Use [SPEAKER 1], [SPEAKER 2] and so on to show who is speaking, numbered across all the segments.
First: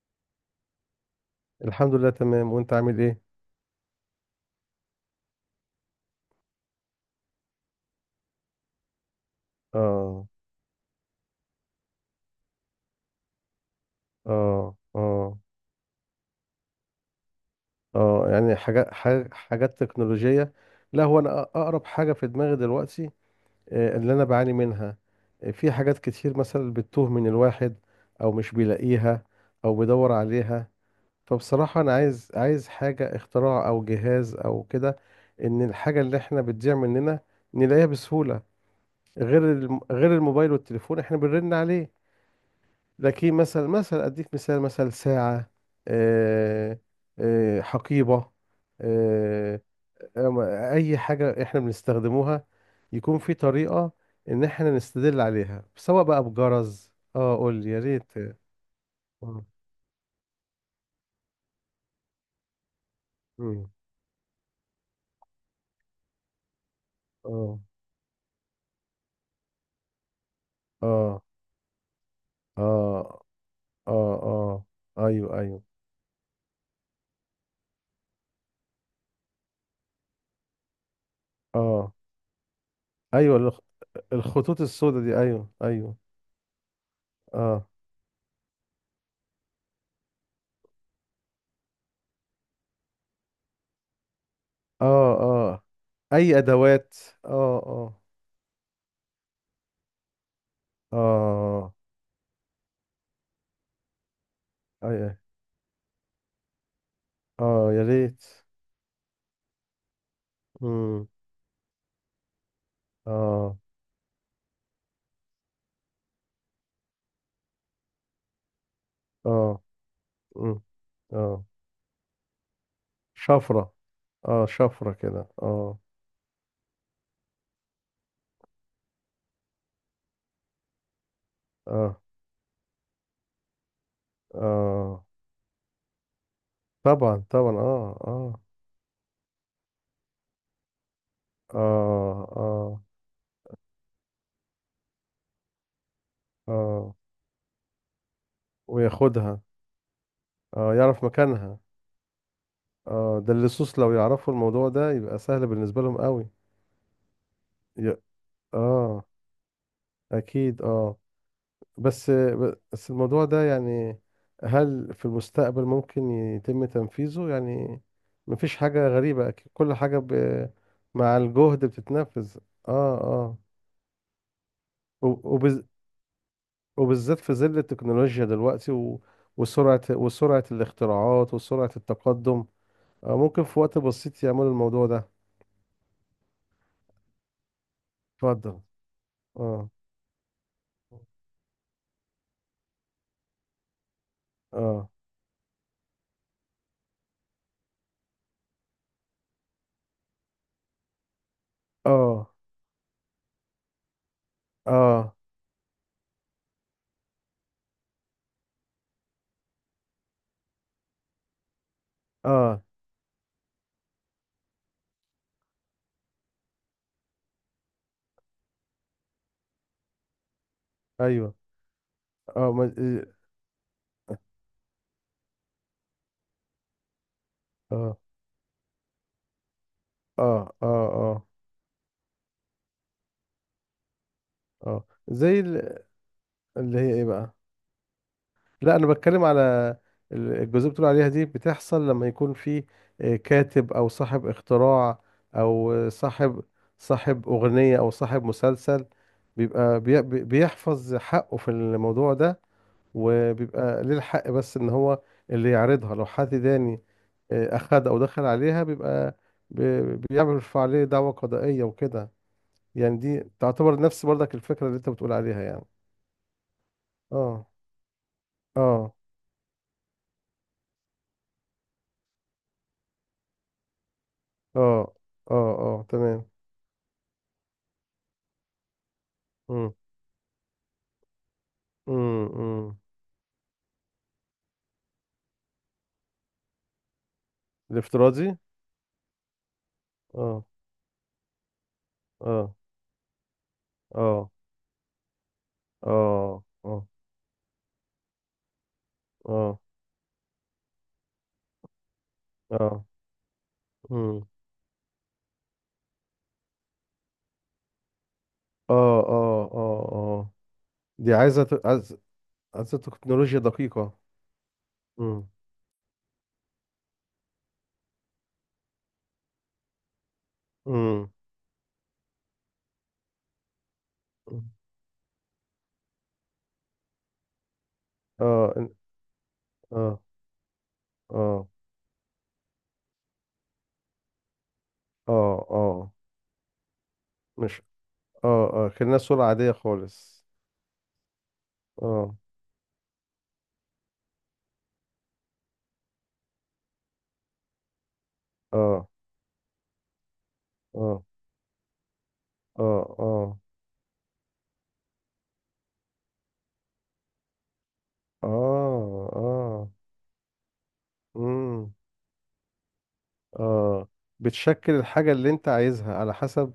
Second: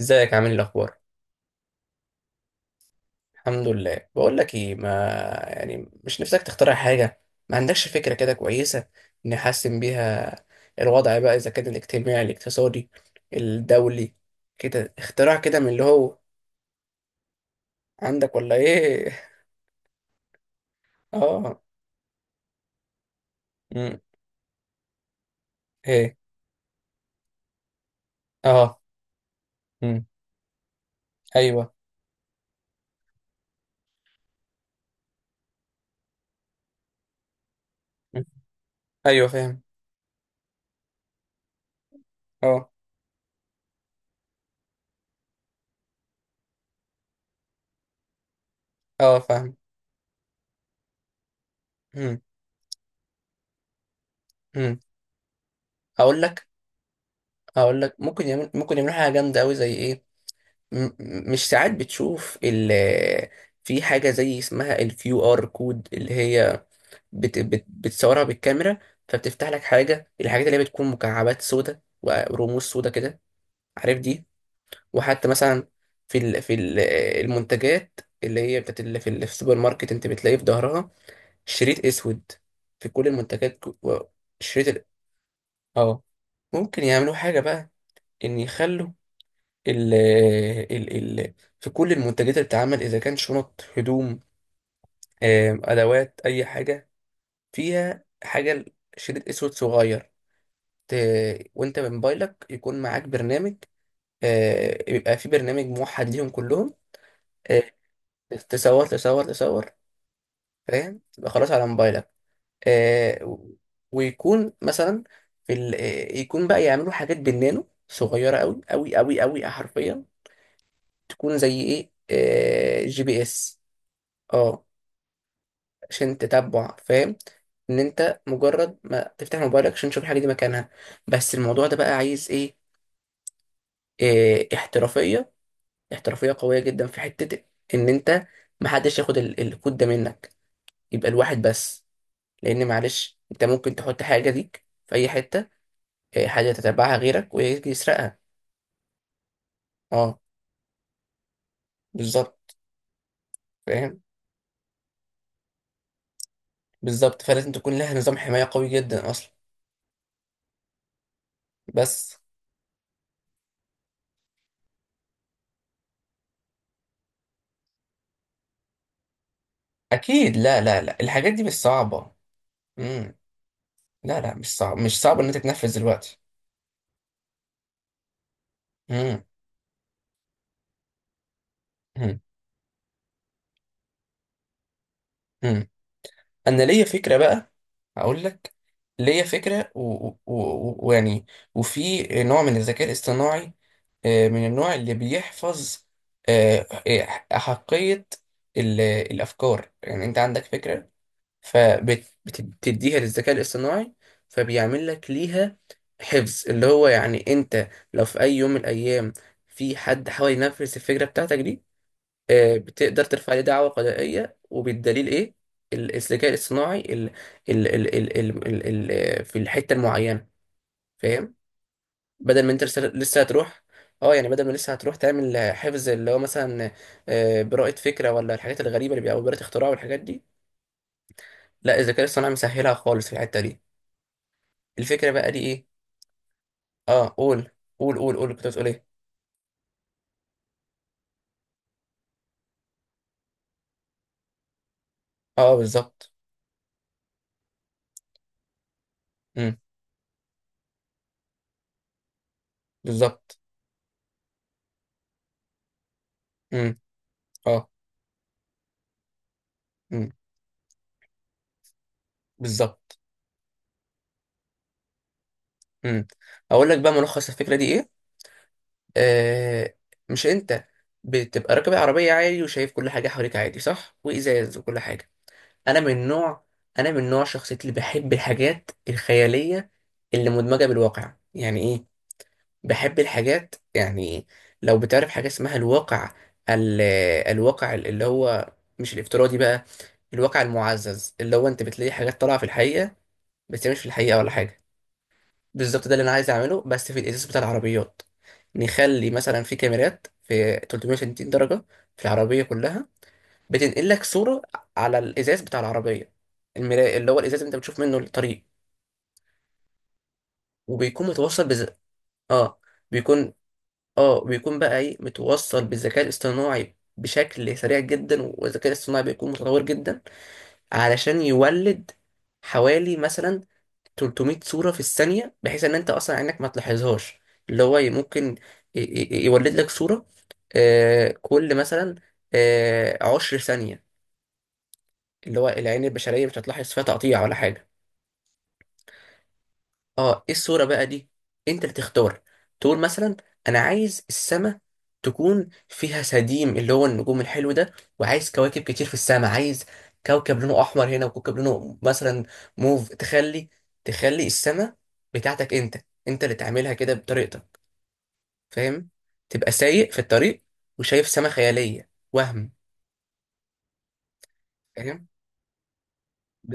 [SPEAKER 1] ازيك؟ عامل ايه؟ الاخبار؟
[SPEAKER 2] الحمد لله تمام. وانت عامل ايه؟
[SPEAKER 1] الحمد لله. بقول لك ايه، ما يعني مش نفسك تخترع حاجه؟ ما عندكش فكره كده كويسه نحسن
[SPEAKER 2] اه.
[SPEAKER 1] بيها الوضع بقى، اذا كان الاجتماعي، الاقتصادي، الدولي،
[SPEAKER 2] اه.
[SPEAKER 1] كده
[SPEAKER 2] اه.
[SPEAKER 1] اختراع كده، من اللي هو
[SPEAKER 2] اه.
[SPEAKER 1] عندك ولا
[SPEAKER 2] يعني حاجات
[SPEAKER 1] ايه؟
[SPEAKER 2] حاجات تكنولوجية. لا، هو انا
[SPEAKER 1] اه.
[SPEAKER 2] اقرب حاجة في دماغي دلوقتي،
[SPEAKER 1] امم.
[SPEAKER 2] اللي انا بعاني منها. في حاجات
[SPEAKER 1] ايه.
[SPEAKER 2] كتير مثلا بتتوه من الواحد، او مش
[SPEAKER 1] اه.
[SPEAKER 2] بيلاقيها، او
[SPEAKER 1] امم.
[SPEAKER 2] بيدور عليها.
[SPEAKER 1] ايوه.
[SPEAKER 2] فبصراحة انا عايز حاجة، اختراع او جهاز او كده، ان الحاجة اللي احنا بتضيع مننا نلاقيها
[SPEAKER 1] مم.
[SPEAKER 2] بسهولة.
[SPEAKER 1] ايوه،
[SPEAKER 2] غير
[SPEAKER 1] فاهم.
[SPEAKER 2] غير الموبايل والتليفون احنا بنرن عليه.
[SPEAKER 1] اه
[SPEAKER 2] لكن مثلا اديك مثال، مثلا ساعة، آه، حقيبة،
[SPEAKER 1] اه، فاهم.
[SPEAKER 2] آه، أم- اي حاجة احنا
[SPEAKER 1] امم.
[SPEAKER 2] بنستخدموها، يكون في طريقة ان احنا
[SPEAKER 1] امم.
[SPEAKER 2] نستدل عليها، سواء
[SPEAKER 1] هقول
[SPEAKER 2] بقى
[SPEAKER 1] لك.
[SPEAKER 2] بجرز، قول لي
[SPEAKER 1] هقول
[SPEAKER 2] يا
[SPEAKER 1] لك،
[SPEAKER 2] ريت.
[SPEAKER 1] ممكن يعملوا حاجه جامده
[SPEAKER 2] اه.
[SPEAKER 1] قوي، زي ايه؟ مش ساعات بتشوف
[SPEAKER 2] مم.
[SPEAKER 1] في حاجة زي اسمها QR code، اللي هي بت
[SPEAKER 2] اه.
[SPEAKER 1] بت بتصورها بالكاميرا، فبتفتح لك حاجة. الحاجات اللي هي بتكون
[SPEAKER 2] اه.
[SPEAKER 1] مكعبات سودة ورموز سودة كده،
[SPEAKER 2] اه. اه.
[SPEAKER 1] عارف دي؟
[SPEAKER 2] آه.
[SPEAKER 1] وحتى
[SPEAKER 2] ايوه، ايوه.
[SPEAKER 1] مثلا في المنتجات، اللي هي بتاعت اللي في السوبر ماركت، انت بتلاقي في ظهرها شريط
[SPEAKER 2] اه،
[SPEAKER 1] اسود في كل
[SPEAKER 2] ايوه
[SPEAKER 1] المنتجات.
[SPEAKER 2] الخطوط
[SPEAKER 1] شريط ال-
[SPEAKER 2] السوداء دي، ايوه ايوه.
[SPEAKER 1] اه، ممكن يعملوا حاجة
[SPEAKER 2] اه.
[SPEAKER 1] بقى، ان يخلوا ال ال في كل المنتجات اللي بتتعمل، اذا كان شنط، هدوم،
[SPEAKER 2] اه. اه.
[SPEAKER 1] ادوات،
[SPEAKER 2] اي
[SPEAKER 1] اي حاجه
[SPEAKER 2] ادوات. اه. اه.
[SPEAKER 1] فيها حاجه، شريط اسود صغير.
[SPEAKER 2] اه.
[SPEAKER 1] وانت بموبايلك يكون معاك برنامج.
[SPEAKER 2] أي-
[SPEAKER 1] يبقى في برنامج موحد ليهم كلهم. آه،
[SPEAKER 2] اه، يا ريت.
[SPEAKER 1] تصور تصور تصور. فاهم؟
[SPEAKER 2] امم.
[SPEAKER 1] تبقى خلاص على موبايلك. آه، و-
[SPEAKER 2] اه.
[SPEAKER 1] ويكون مثلا في ال... آه، يكون بقى، يعملوا حاجات بالنانو صغيره قوي قوي قوي قوي،
[SPEAKER 2] اه.
[SPEAKER 1] حرفيا.
[SPEAKER 2] امم.
[SPEAKER 1] تكون
[SPEAKER 2] اه،
[SPEAKER 1] زي ايه، GPS،
[SPEAKER 2] شفرة. اه،
[SPEAKER 1] اه
[SPEAKER 2] شفرة كده، اه.
[SPEAKER 1] عشان تتبع. فاهم؟ ان انت مجرد ما تفتح موبايلك عشان تشوف الحاجه دي مكانها. بس الموضوع ده بقى
[SPEAKER 2] اه.
[SPEAKER 1] عايز ايه،
[SPEAKER 2] اه.
[SPEAKER 1] احترافيه. احترافيه قويه جدا في
[SPEAKER 2] طبعا
[SPEAKER 1] حته
[SPEAKER 2] طبعا،
[SPEAKER 1] ان
[SPEAKER 2] اه
[SPEAKER 1] انت
[SPEAKER 2] اه.
[SPEAKER 1] محدش ياخد الكود ده منك. يبقى الواحد
[SPEAKER 2] اه.
[SPEAKER 1] بس، لان
[SPEAKER 2] اه.
[SPEAKER 1] معلش انت ممكن تحط حاجه ليك في اي حته، حاجه
[SPEAKER 2] اه.
[SPEAKER 1] تتبعها غيرك ويجي يسرقها.
[SPEAKER 2] وياخدها.
[SPEAKER 1] اه،
[SPEAKER 2] اه، يعرف مكانها.
[SPEAKER 1] بالظبط.
[SPEAKER 2] اه، ده اللصوص لو
[SPEAKER 1] فاهم،
[SPEAKER 2] يعرفوا الموضوع ده يبقى سهل بالنسبة لهم قوي.
[SPEAKER 1] بالظبط، فلازم تكون لها
[SPEAKER 2] ي-
[SPEAKER 1] نظام حمايه قوي
[SPEAKER 2] اه،
[SPEAKER 1] جدا اصلا.
[SPEAKER 2] اكيد اه. بس
[SPEAKER 1] بس.
[SPEAKER 2] بس الموضوع ده يعني، هل في المستقبل ممكن يتم تنفيذه يعني؟ مفيش حاجة غريبة، أكيد كل حاجة ب...
[SPEAKER 1] اكيد، لا لا لا،
[SPEAKER 2] مع
[SPEAKER 1] الحاجات دي مش
[SPEAKER 2] الجهد
[SPEAKER 1] صعبه.
[SPEAKER 2] بتتنفذ. اه.
[SPEAKER 1] مم.
[SPEAKER 2] اه.
[SPEAKER 1] لا لا، مش صعب، مش صعب ان انت
[SPEAKER 2] وبز...
[SPEAKER 1] تنفذ دلوقتي.
[SPEAKER 2] وبالذات في ظل التكنولوجيا دلوقتي و...
[SPEAKER 1] مم.
[SPEAKER 2] وسرعة الاختراعات وسرعة
[SPEAKER 1] مم.
[SPEAKER 2] التقدم. ممكن في وقت بسيط يعملوا الموضوع ده.
[SPEAKER 1] مم. انا ليا فكره بقى. هقول لك.
[SPEAKER 2] اتفضل.
[SPEAKER 1] ليا
[SPEAKER 2] اه.
[SPEAKER 1] فكره، ويعني، ويعني، وفي نوع من الذكاء الاصطناعي، من النوع
[SPEAKER 2] اه.
[SPEAKER 1] اللي بيحفظ، آه، آه، احقيه الافكار. يعني انت عندك فكره
[SPEAKER 2] اه.
[SPEAKER 1] فبتديها للذكاء الاصطناعي، فبيعمل لك
[SPEAKER 2] اه.
[SPEAKER 1] ليها حفظ، اللي هو يعني انت لو في اي يوم من الايام في حد حاول ينفذ الفكره بتاعتك دي،
[SPEAKER 2] اه.
[SPEAKER 1] بتقدر ترفع عليه دعوة قضائية، وبالدليل ايه؟ الذكاء الاصطناعي ال في الحتة المعينة. فاهم؟
[SPEAKER 2] ايوه.
[SPEAKER 1] بدل ما
[SPEAKER 2] اه
[SPEAKER 1] انت لسه لسه هتروح. اه، يعني بدل ما لسه هتروح تعمل حفظ اللي هو مثلا براءة
[SPEAKER 2] اه.
[SPEAKER 1] فكرة ولا الحاجات الغريبة اللي بيبقى، أو براءة اختراع والحاجات
[SPEAKER 2] اه.
[SPEAKER 1] دي.
[SPEAKER 2] اه. اه.
[SPEAKER 1] لا، الذكاء الاصطناعي مسهلها خالص في الحتة دي.
[SPEAKER 2] آه.
[SPEAKER 1] الفكرة بقى دي
[SPEAKER 2] زي
[SPEAKER 1] ايه؟
[SPEAKER 2] ال... اللي هي ايه
[SPEAKER 1] اه،
[SPEAKER 2] بقى؟
[SPEAKER 1] قول قول قول قول، كنت بتقول
[SPEAKER 2] لا،
[SPEAKER 1] ايه؟
[SPEAKER 2] انا بتكلم على الجزئيه اللي بتقول عليها دي، بتحصل لما يكون في كاتب او صاحب اختراع،
[SPEAKER 1] اه،
[SPEAKER 2] او
[SPEAKER 1] بالظبط.
[SPEAKER 2] صاحب اغنيه او صاحب مسلسل،
[SPEAKER 1] امم.
[SPEAKER 2] بيبقى بيحفظ حقه في الموضوع ده.
[SPEAKER 1] بالظبط.
[SPEAKER 2] وبيبقى ليه الحق بس ان هو اللي يعرضها. لو حد
[SPEAKER 1] امم.
[SPEAKER 2] تاني
[SPEAKER 1] اه.
[SPEAKER 2] اخد او دخل عليها، بيبقى
[SPEAKER 1] امم.
[SPEAKER 2] بيرفع عليه دعوى قضائيه وكده. يعني
[SPEAKER 1] بالظبط.
[SPEAKER 2] دي تعتبر نفس برضك الفكره اللي انت بتقول عليها يعني.
[SPEAKER 1] امم. اقول لك بقى ملخص
[SPEAKER 2] اه.
[SPEAKER 1] الفكرة دي ايه.
[SPEAKER 2] اه.
[SPEAKER 1] آه مش انت بتبقى راكب العربية عادي وشايف كل حاجة حواليك عادي، صح؟ وإزاز وكل
[SPEAKER 2] اه.
[SPEAKER 1] حاجة.
[SPEAKER 2] اه.
[SPEAKER 1] أنا
[SPEAKER 2] اه،
[SPEAKER 1] من
[SPEAKER 2] تمام.
[SPEAKER 1] نوع أنا من نوع شخصيتي اللي بحب الحاجات الخيالية
[SPEAKER 2] امم.
[SPEAKER 1] اللي مدمجة بالواقع، يعني إيه؟
[SPEAKER 2] امم. امم.
[SPEAKER 1] بحب الحاجات يعني، لو بتعرف حاجة اسمها الواقع، ال الواقع، اللي
[SPEAKER 2] الافتراضي.
[SPEAKER 1] هو مش الافتراضي بقى، الواقع
[SPEAKER 2] اه.
[SPEAKER 1] المعزز، اللي هو أنت بتلاقي حاجات طالعة في
[SPEAKER 2] اه.
[SPEAKER 1] الحقيقة بس هي مش في الحقيقة
[SPEAKER 2] اه.
[SPEAKER 1] ولا حاجة. بالظبط، ده اللي انا عايز
[SPEAKER 2] اه.
[SPEAKER 1] اعمله،
[SPEAKER 2] اه.
[SPEAKER 1] بس في الازاز بتاع العربيات. نخلي مثلا في
[SPEAKER 2] اه.
[SPEAKER 1] كاميرات في 360 درجه في العربيه
[SPEAKER 2] اه.
[SPEAKER 1] كلها، بتنقل لك
[SPEAKER 2] امم.
[SPEAKER 1] صوره على الازاز بتاع العربيه، المراية، اللي هو الازاز اللي انت بتشوف منه الطريق،
[SPEAKER 2] اه. اه. اه. اه،
[SPEAKER 1] وبيكون
[SPEAKER 2] دي عايزه
[SPEAKER 1] متوصل بز...
[SPEAKER 2] عايزه
[SPEAKER 1] اه
[SPEAKER 2] عايزه
[SPEAKER 1] بيكون
[SPEAKER 2] تكنولوجيا دقيقه.
[SPEAKER 1] اه بيكون بقى ايه،
[SPEAKER 2] امم.
[SPEAKER 1] متوصل بالذكاء الاصطناعي بشكل سريع جدا، والذكاء الاصطناعي بيكون متطور جدا
[SPEAKER 2] امم.
[SPEAKER 1] علشان يولد حوالي مثلا 300 صورة في الثانية، بحيث ان انت اصلا عينك ما تلاحظهاش، اللي هو ممكن
[SPEAKER 2] اه
[SPEAKER 1] يولد لك
[SPEAKER 2] اه.
[SPEAKER 1] صورة
[SPEAKER 2] اه.
[SPEAKER 1] كل مثلا 10 ثانية،
[SPEAKER 2] اه.
[SPEAKER 1] اللي هو العين
[SPEAKER 2] اه.
[SPEAKER 1] البشرية مش هتلاحظ فيها تقطيع ولا
[SPEAKER 2] مش.
[SPEAKER 1] حاجة.
[SPEAKER 2] اه، اه، كأنها صورة عادية
[SPEAKER 1] اه،
[SPEAKER 2] خالص.
[SPEAKER 1] ايه الصورة بقى دي؟ انت اللي
[SPEAKER 2] اه.
[SPEAKER 1] تختار. تقول مثلا، انا عايز السماء تكون فيها سديم، اللي هو النجوم الحلو ده، وعايز كواكب كتير
[SPEAKER 2] اه.
[SPEAKER 1] في السماء، عايز كوكب لونه احمر
[SPEAKER 2] اه.
[SPEAKER 1] هنا، وكوكب لونه مثلا
[SPEAKER 2] اه.
[SPEAKER 1] موف،
[SPEAKER 2] اه.
[SPEAKER 1] تخلي السماء بتاعتك انت، انت اللي تعملها كده بطريقتك. فاهم؟
[SPEAKER 2] اه.
[SPEAKER 1] تبقى
[SPEAKER 2] اه.
[SPEAKER 1] سايق في الطريق وشايف سماء
[SPEAKER 2] امم.
[SPEAKER 1] خيالية وهم.
[SPEAKER 2] اه، بتشكل
[SPEAKER 1] فاهم،
[SPEAKER 2] الحاجة اللي انت عايزها على حسب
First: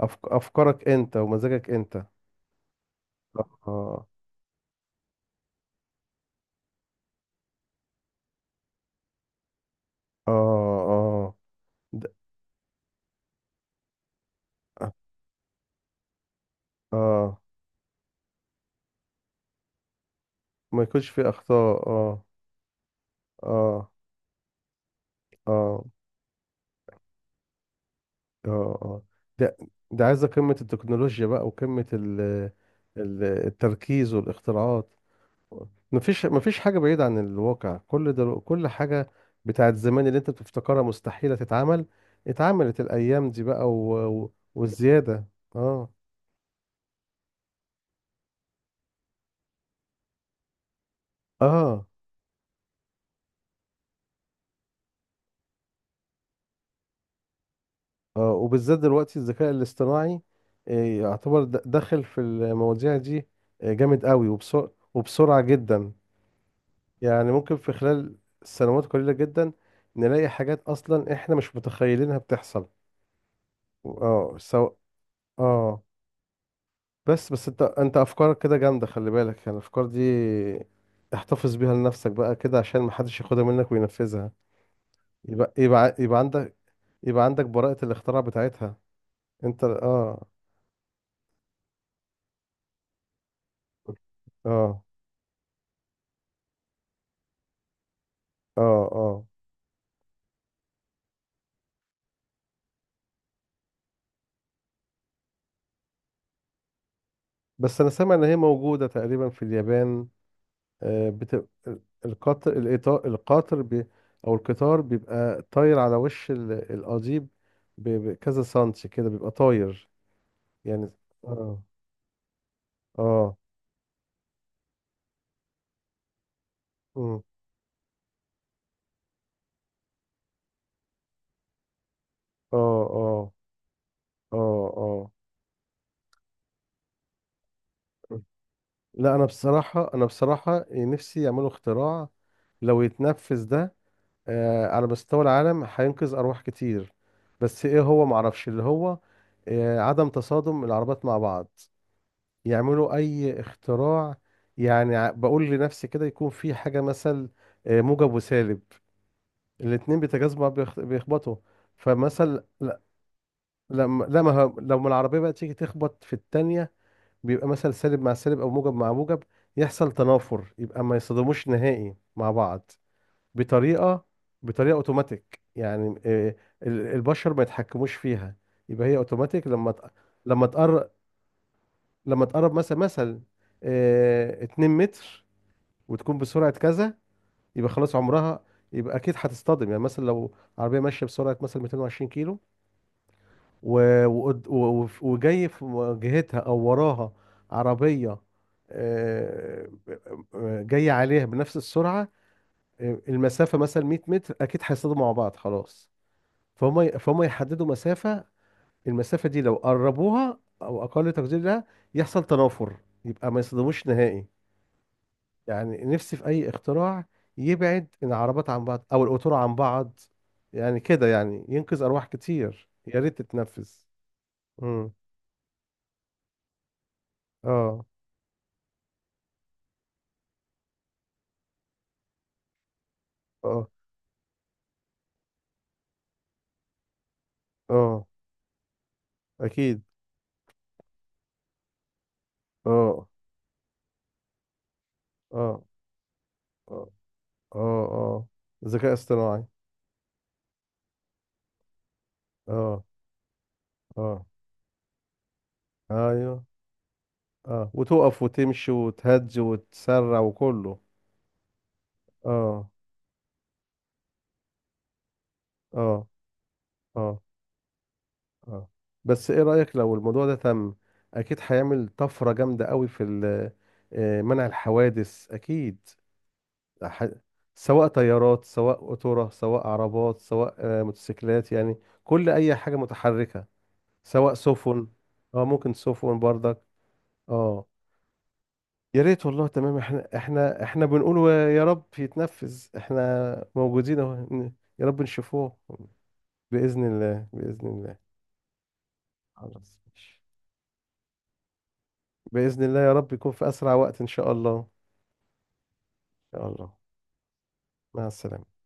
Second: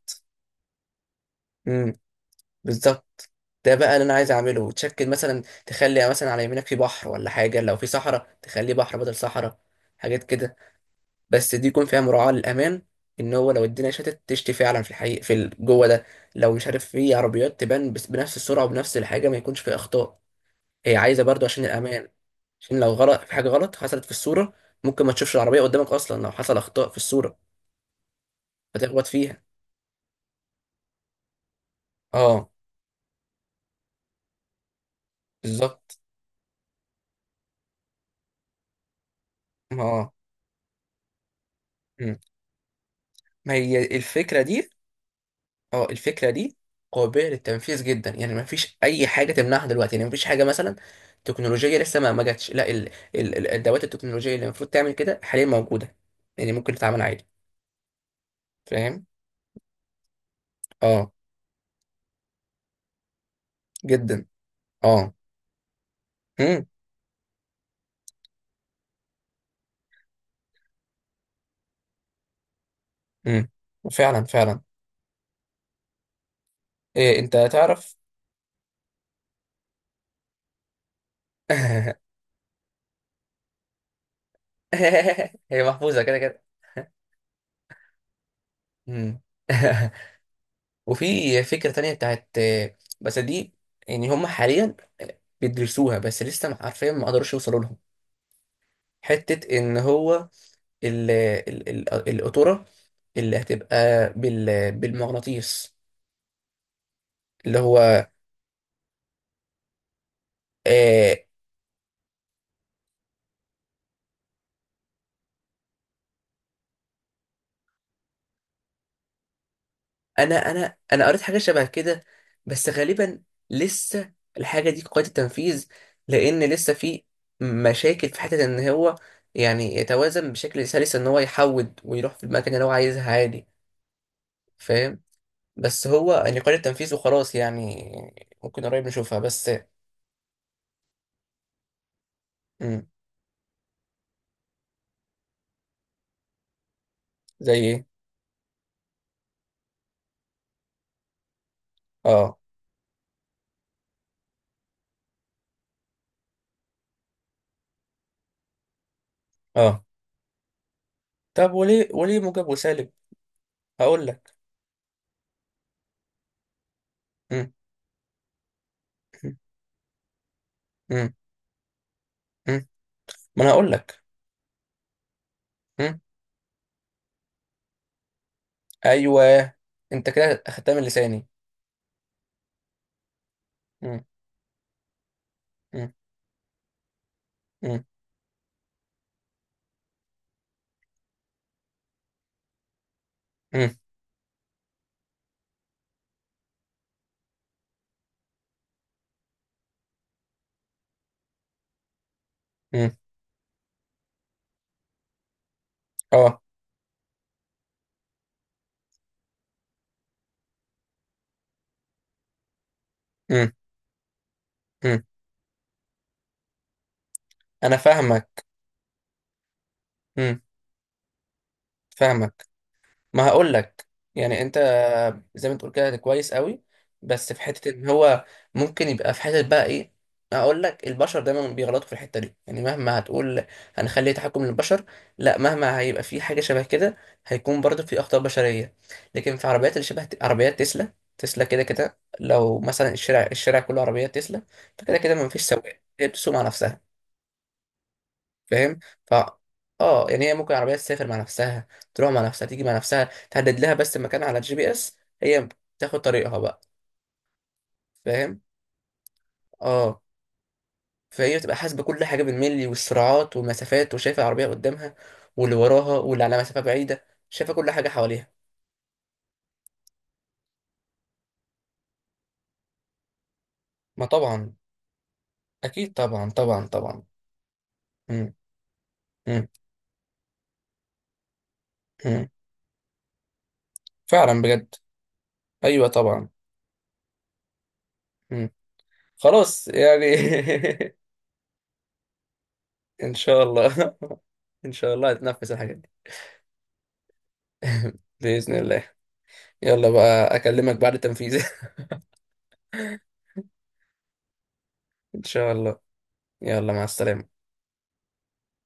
[SPEAKER 2] أفك... افكارك انت ومزاجك انت.
[SPEAKER 1] بالظبط، ده بقى اللي
[SPEAKER 2] اه.
[SPEAKER 1] انا عايز اعمله. تشكل مثلا، تخلي مثلا على يمينك في بحر ولا حاجه، لو في صحراء تخليه بحر بدل صحراء، حاجات
[SPEAKER 2] اه.
[SPEAKER 1] كده.
[SPEAKER 2] اه.
[SPEAKER 1] بس دي يكون فيها
[SPEAKER 2] د-
[SPEAKER 1] مراعاه للامان، ان هو لو الدنيا تشتي فعلا في الحقيقه جوه ده، لو مش عارف، في
[SPEAKER 2] اه،
[SPEAKER 1] عربيات تبان بس بنفس السرعه وبنفس الحاجه، ما يكونش في اخطاء.
[SPEAKER 2] ما
[SPEAKER 1] هي
[SPEAKER 2] يكونش
[SPEAKER 1] عايزه
[SPEAKER 2] فيه
[SPEAKER 1] برضو عشان
[SPEAKER 2] اخطاء
[SPEAKER 1] الامان،
[SPEAKER 2] اه.
[SPEAKER 1] عشان لو غلط في حاجه، غلط
[SPEAKER 2] اه.
[SPEAKER 1] حصلت في الصوره، ممكن ما تشوفش العربيه
[SPEAKER 2] اه.
[SPEAKER 1] قدامك اصلا لو حصل اخطاء في الصوره،
[SPEAKER 2] اه. اه
[SPEAKER 1] فتخبط فيها.
[SPEAKER 2] ده، عايزة قمة التكنولوجيا بقى، وقمة ال...
[SPEAKER 1] اه،
[SPEAKER 2] التركيز والاختراعات.
[SPEAKER 1] بالظبط.
[SPEAKER 2] مفيش حاجة بعيدة عن الواقع. كل حاجة بتاعت
[SPEAKER 1] ما
[SPEAKER 2] زمان
[SPEAKER 1] اه
[SPEAKER 2] اللي انت بتفتكرها مستحيلة تتعمل،
[SPEAKER 1] مم.
[SPEAKER 2] اتعملت الأيام دي
[SPEAKER 1] ما
[SPEAKER 2] بقى،
[SPEAKER 1] هي
[SPEAKER 2] و... و...
[SPEAKER 1] الفكره دي.
[SPEAKER 2] والزيادة.
[SPEAKER 1] اه،
[SPEAKER 2] اه.
[SPEAKER 1] الفكره دي قابله للتنفيذ جدا، يعني ما فيش اي حاجه تمنعها دلوقتي، يعني ما فيش حاجه مثلا تكنولوجيه
[SPEAKER 2] اه.
[SPEAKER 1] لسه ما جاتش. لا، الادوات التكنولوجيه اللي المفروض تعمل كده حاليا موجوده، يعني ممكن تتعمل عادي.
[SPEAKER 2] اه، وبالذات
[SPEAKER 1] فاهم.
[SPEAKER 2] دلوقتي الذكاء الاصطناعي آه،
[SPEAKER 1] اه.
[SPEAKER 2] يعتبر داخل في المواضيع دي، جامد
[SPEAKER 1] جدا.
[SPEAKER 2] قوي وبسرعة
[SPEAKER 1] اه.
[SPEAKER 2] وبسرعة جدا.
[SPEAKER 1] امم.
[SPEAKER 2] يعني ممكن في خلال سنوات قليلة جدا، نلاقي حاجات أصلا احنا مش متخيلينها بتحصل.
[SPEAKER 1] امم. فعلا
[SPEAKER 2] اه،
[SPEAKER 1] فعلا.
[SPEAKER 2] سواء. اه.
[SPEAKER 1] إيه
[SPEAKER 2] بس
[SPEAKER 1] انت
[SPEAKER 2] بس انت
[SPEAKER 1] تعرف؟
[SPEAKER 2] انت افكارك كده جامده، خلي بالك يعني الافكار دي احتفظ بيها لنفسك بقى كده، عشان محدش ياخدها منك وينفذها. يبقى،
[SPEAKER 1] هي
[SPEAKER 2] يبقى
[SPEAKER 1] محفوظه كده
[SPEAKER 2] يبقى
[SPEAKER 1] كده.
[SPEAKER 2] عندك، يبقى عندك براءة الاختراع بتاعتها
[SPEAKER 1] امم.
[SPEAKER 2] انت. اه.
[SPEAKER 1] وفي فكره تانية بتاعت، بس دي يعني هم حاليا
[SPEAKER 2] اه.
[SPEAKER 1] بيدرسوها، بس لسه عارفين ما قدروش يوصلوا لها،
[SPEAKER 2] اه. اه.
[SPEAKER 1] حتة إن هو ال القطورة اللي هتبقى بالمغناطيس، اللي
[SPEAKER 2] بس انا
[SPEAKER 1] هو
[SPEAKER 2] سامع ان هي موجوده تقريبا في اليابان.
[SPEAKER 1] آه.
[SPEAKER 2] بت... القطر بي... او القطار بيبقى طاير على وش ال... القضيب، ب... بكذا سنتي كده بيبقى طاير يعني.
[SPEAKER 1] أنا قريت حاجة
[SPEAKER 2] اه.
[SPEAKER 1] شبه كده. بس غالبا
[SPEAKER 2] اه.
[SPEAKER 1] لسه الحاجة دي قيد التنفيذ، لأن لسه في
[SPEAKER 2] مم.
[SPEAKER 1] مشاكل في حتة إن هو يعني يتوازن بشكل سلس، إن هو يحود ويروح في المكان
[SPEAKER 2] اه.
[SPEAKER 1] اللي هو عايزها
[SPEAKER 2] اه.
[SPEAKER 1] عادي.
[SPEAKER 2] اه.
[SPEAKER 1] فاهم.
[SPEAKER 2] اه.
[SPEAKER 1] بس هو يعني قيد التنفيذ وخلاص يعني، ممكن قريب
[SPEAKER 2] لا،
[SPEAKER 1] نشوفها.
[SPEAKER 2] انا
[SPEAKER 1] بس.
[SPEAKER 2] بصراحة، نفسي يعملوا اختراع، لو
[SPEAKER 1] مم.
[SPEAKER 2] يتنفذ ده على مستوى العالم هينقذ ارواح كتير.
[SPEAKER 1] زي
[SPEAKER 2] بس ايه،
[SPEAKER 1] إيه؟
[SPEAKER 2] هو معرفش اللي هو عدم تصادم العربات مع بعض.
[SPEAKER 1] آه.
[SPEAKER 2] يعملوا اي اختراع. يعني بقول لنفسي كده، يكون في حاجة مثل موجب وسالب،
[SPEAKER 1] آه.
[SPEAKER 2] الاتنين بيتجاذبوا بيخبطوا.
[SPEAKER 1] طب وليه، وليه
[SPEAKER 2] فمثل،
[SPEAKER 1] موجب
[SPEAKER 2] لا،
[SPEAKER 1] وسالب؟
[SPEAKER 2] لما
[SPEAKER 1] هقول لك.
[SPEAKER 2] لما لو ما العربية بقى تيجي تخبط في التانية، بيبقى
[SPEAKER 1] مم،
[SPEAKER 2] مثلا سالب مع سالب او موجب مع موجب،
[SPEAKER 1] مم،
[SPEAKER 2] يحصل تنافر، يبقى ما
[SPEAKER 1] مم،
[SPEAKER 2] يصطدموش نهائي مع
[SPEAKER 1] مم.
[SPEAKER 2] بعض.
[SPEAKER 1] ما انا هقول لك.
[SPEAKER 2] بطريقه، اوتوماتيك يعني،
[SPEAKER 1] مم.
[SPEAKER 2] البشر ما يتحكموش فيها، يبقى هي اوتوماتيك.
[SPEAKER 1] ايوه، انت كده
[SPEAKER 2] لما
[SPEAKER 1] اخدتها من
[SPEAKER 2] تقرب
[SPEAKER 1] لساني.
[SPEAKER 2] لما تقرب مثلا،
[SPEAKER 1] مم،
[SPEAKER 2] 2 متر،
[SPEAKER 1] مم،
[SPEAKER 2] وتكون بسرعه كذا، يبقى
[SPEAKER 1] مم،
[SPEAKER 2] خلاص عمرها، يبقى اكيد هتصطدم. يعني مثلا لو عربيه ماشيه بسرعه مثلا 220 كيلو،
[SPEAKER 1] مم،
[SPEAKER 2] وجاي في مواجهتها او وراها عربيه، آه، جايه عليها بنفس السرعه،
[SPEAKER 1] مم.
[SPEAKER 2] المسافه مثلا 100 متر، اكيد هيصطدموا مع بعض خلاص.
[SPEAKER 1] اه.
[SPEAKER 2] فهم يحددوا مسافه، المسافه دي لو قربوها او اقل تقدير لها، يحصل تنافر، يبقى ما
[SPEAKER 1] مم،
[SPEAKER 2] يصطدموش نهائي.
[SPEAKER 1] مم.
[SPEAKER 2] يعني نفسي في اي اختراع
[SPEAKER 1] انا
[SPEAKER 2] يبعد
[SPEAKER 1] فاهمك.
[SPEAKER 2] العربات عن بعض او القطور عن بعض.
[SPEAKER 1] مم.
[SPEAKER 2] يعني كده يعني ينقذ ارواح
[SPEAKER 1] فاهمك.
[SPEAKER 2] كتير، يا ريت
[SPEAKER 1] ما هقول
[SPEAKER 2] تتنفذ.
[SPEAKER 1] لك، يعني انت
[SPEAKER 2] امم.
[SPEAKER 1] زي ما تقول كده كويس قوي، بس في حته
[SPEAKER 2] اه.
[SPEAKER 1] ان هو ممكن يبقى في حته بقى ايه. اقول لك، البشر دايما بيغلطوا في الحته دي، يعني مهما هتقول
[SPEAKER 2] اه.
[SPEAKER 1] هنخلي تحكم للبشر، لا، مهما هيبقى في حاجه شبه كده هيكون برضه في
[SPEAKER 2] اه،
[SPEAKER 1] اخطاء بشريه. لكن في عربيات
[SPEAKER 2] اكيد.
[SPEAKER 1] اللي شبه عربيات تسلا، تسلا كده كده، لو مثلا
[SPEAKER 2] اه.
[SPEAKER 1] الشارع، الشارع كله عربيات تسلا، فكده كده ما فيش
[SPEAKER 2] اه.
[SPEAKER 1] سواق، هي بتسوق مع نفسها.
[SPEAKER 2] اه. اه. اه.
[SPEAKER 1] فاهم.
[SPEAKER 2] ذكاء
[SPEAKER 1] ف
[SPEAKER 2] اصطناعي.
[SPEAKER 1] اه، يعني هي ممكن العربيه تسافر مع نفسها، تروح مع نفسها، تيجي مع
[SPEAKER 2] اه.
[SPEAKER 1] نفسها، تحدد لها بس مكان
[SPEAKER 2] اه.
[SPEAKER 1] على GPS، هي تاخد طريقها
[SPEAKER 2] ايوه.
[SPEAKER 1] بقى.
[SPEAKER 2] اه، وتقف
[SPEAKER 1] فاهم.
[SPEAKER 2] وتمشي وتهج
[SPEAKER 1] اه.
[SPEAKER 2] وتسرع وكله.
[SPEAKER 1] فهي بتبقى حاسبه كل حاجه بالملي،
[SPEAKER 2] اه.
[SPEAKER 1] والسرعات والمسافات، وشايفه العربيه قدامها واللي وراها
[SPEAKER 2] اه.
[SPEAKER 1] واللي على مسافه بعيده،
[SPEAKER 2] اه.
[SPEAKER 1] شايفه كل حاجه حواليها.
[SPEAKER 2] اه. بس ايه رأيك لو الموضوع ده تم؟ اكيد هيعمل طفرة جامدة قوي في
[SPEAKER 1] ما
[SPEAKER 2] منع
[SPEAKER 1] طبعا.
[SPEAKER 2] الحوادث، اكيد.
[SPEAKER 1] اكيد، طبعا طبعا طبعا.
[SPEAKER 2] ح- سواء
[SPEAKER 1] مم.
[SPEAKER 2] طيارات، سواء قطورة،
[SPEAKER 1] مم.
[SPEAKER 2] سواء عربات، سواء موتوسيكلات، يعني
[SPEAKER 1] مم.
[SPEAKER 2] كل اي حاجة متحركة، سواء
[SPEAKER 1] فعلا بجد.
[SPEAKER 2] سفن. اه، ممكن
[SPEAKER 1] ايوه،
[SPEAKER 2] سفن
[SPEAKER 1] طبعا.
[SPEAKER 2] برضك. اه.
[SPEAKER 1] مم.
[SPEAKER 2] يا ريت والله،
[SPEAKER 1] خلاص
[SPEAKER 2] تمام.
[SPEAKER 1] يعني.
[SPEAKER 2] احنا بنقول يا رب يتنفذ،
[SPEAKER 1] ان شاء
[SPEAKER 2] احنا
[SPEAKER 1] الله.
[SPEAKER 2] موجودين اهو
[SPEAKER 1] ان
[SPEAKER 2] يا
[SPEAKER 1] شاء
[SPEAKER 2] رب
[SPEAKER 1] الله هتنفذ
[SPEAKER 2] نشوفوه،
[SPEAKER 1] الحاجات دي.
[SPEAKER 2] بإذن الله، بإذن الله.
[SPEAKER 1] باذن الله.
[SPEAKER 2] خلاص
[SPEAKER 1] يلا
[SPEAKER 2] ماشي.
[SPEAKER 1] بقى، اكلمك بعد التنفيذ.
[SPEAKER 2] بإذن الله، يا رب يكون في أسرع وقت إن شاء الله.
[SPEAKER 1] ان شاء الله.
[SPEAKER 2] إن شاء
[SPEAKER 1] يلا،
[SPEAKER 2] الله.
[SPEAKER 1] مع السلامة.
[SPEAKER 2] مع السلامة.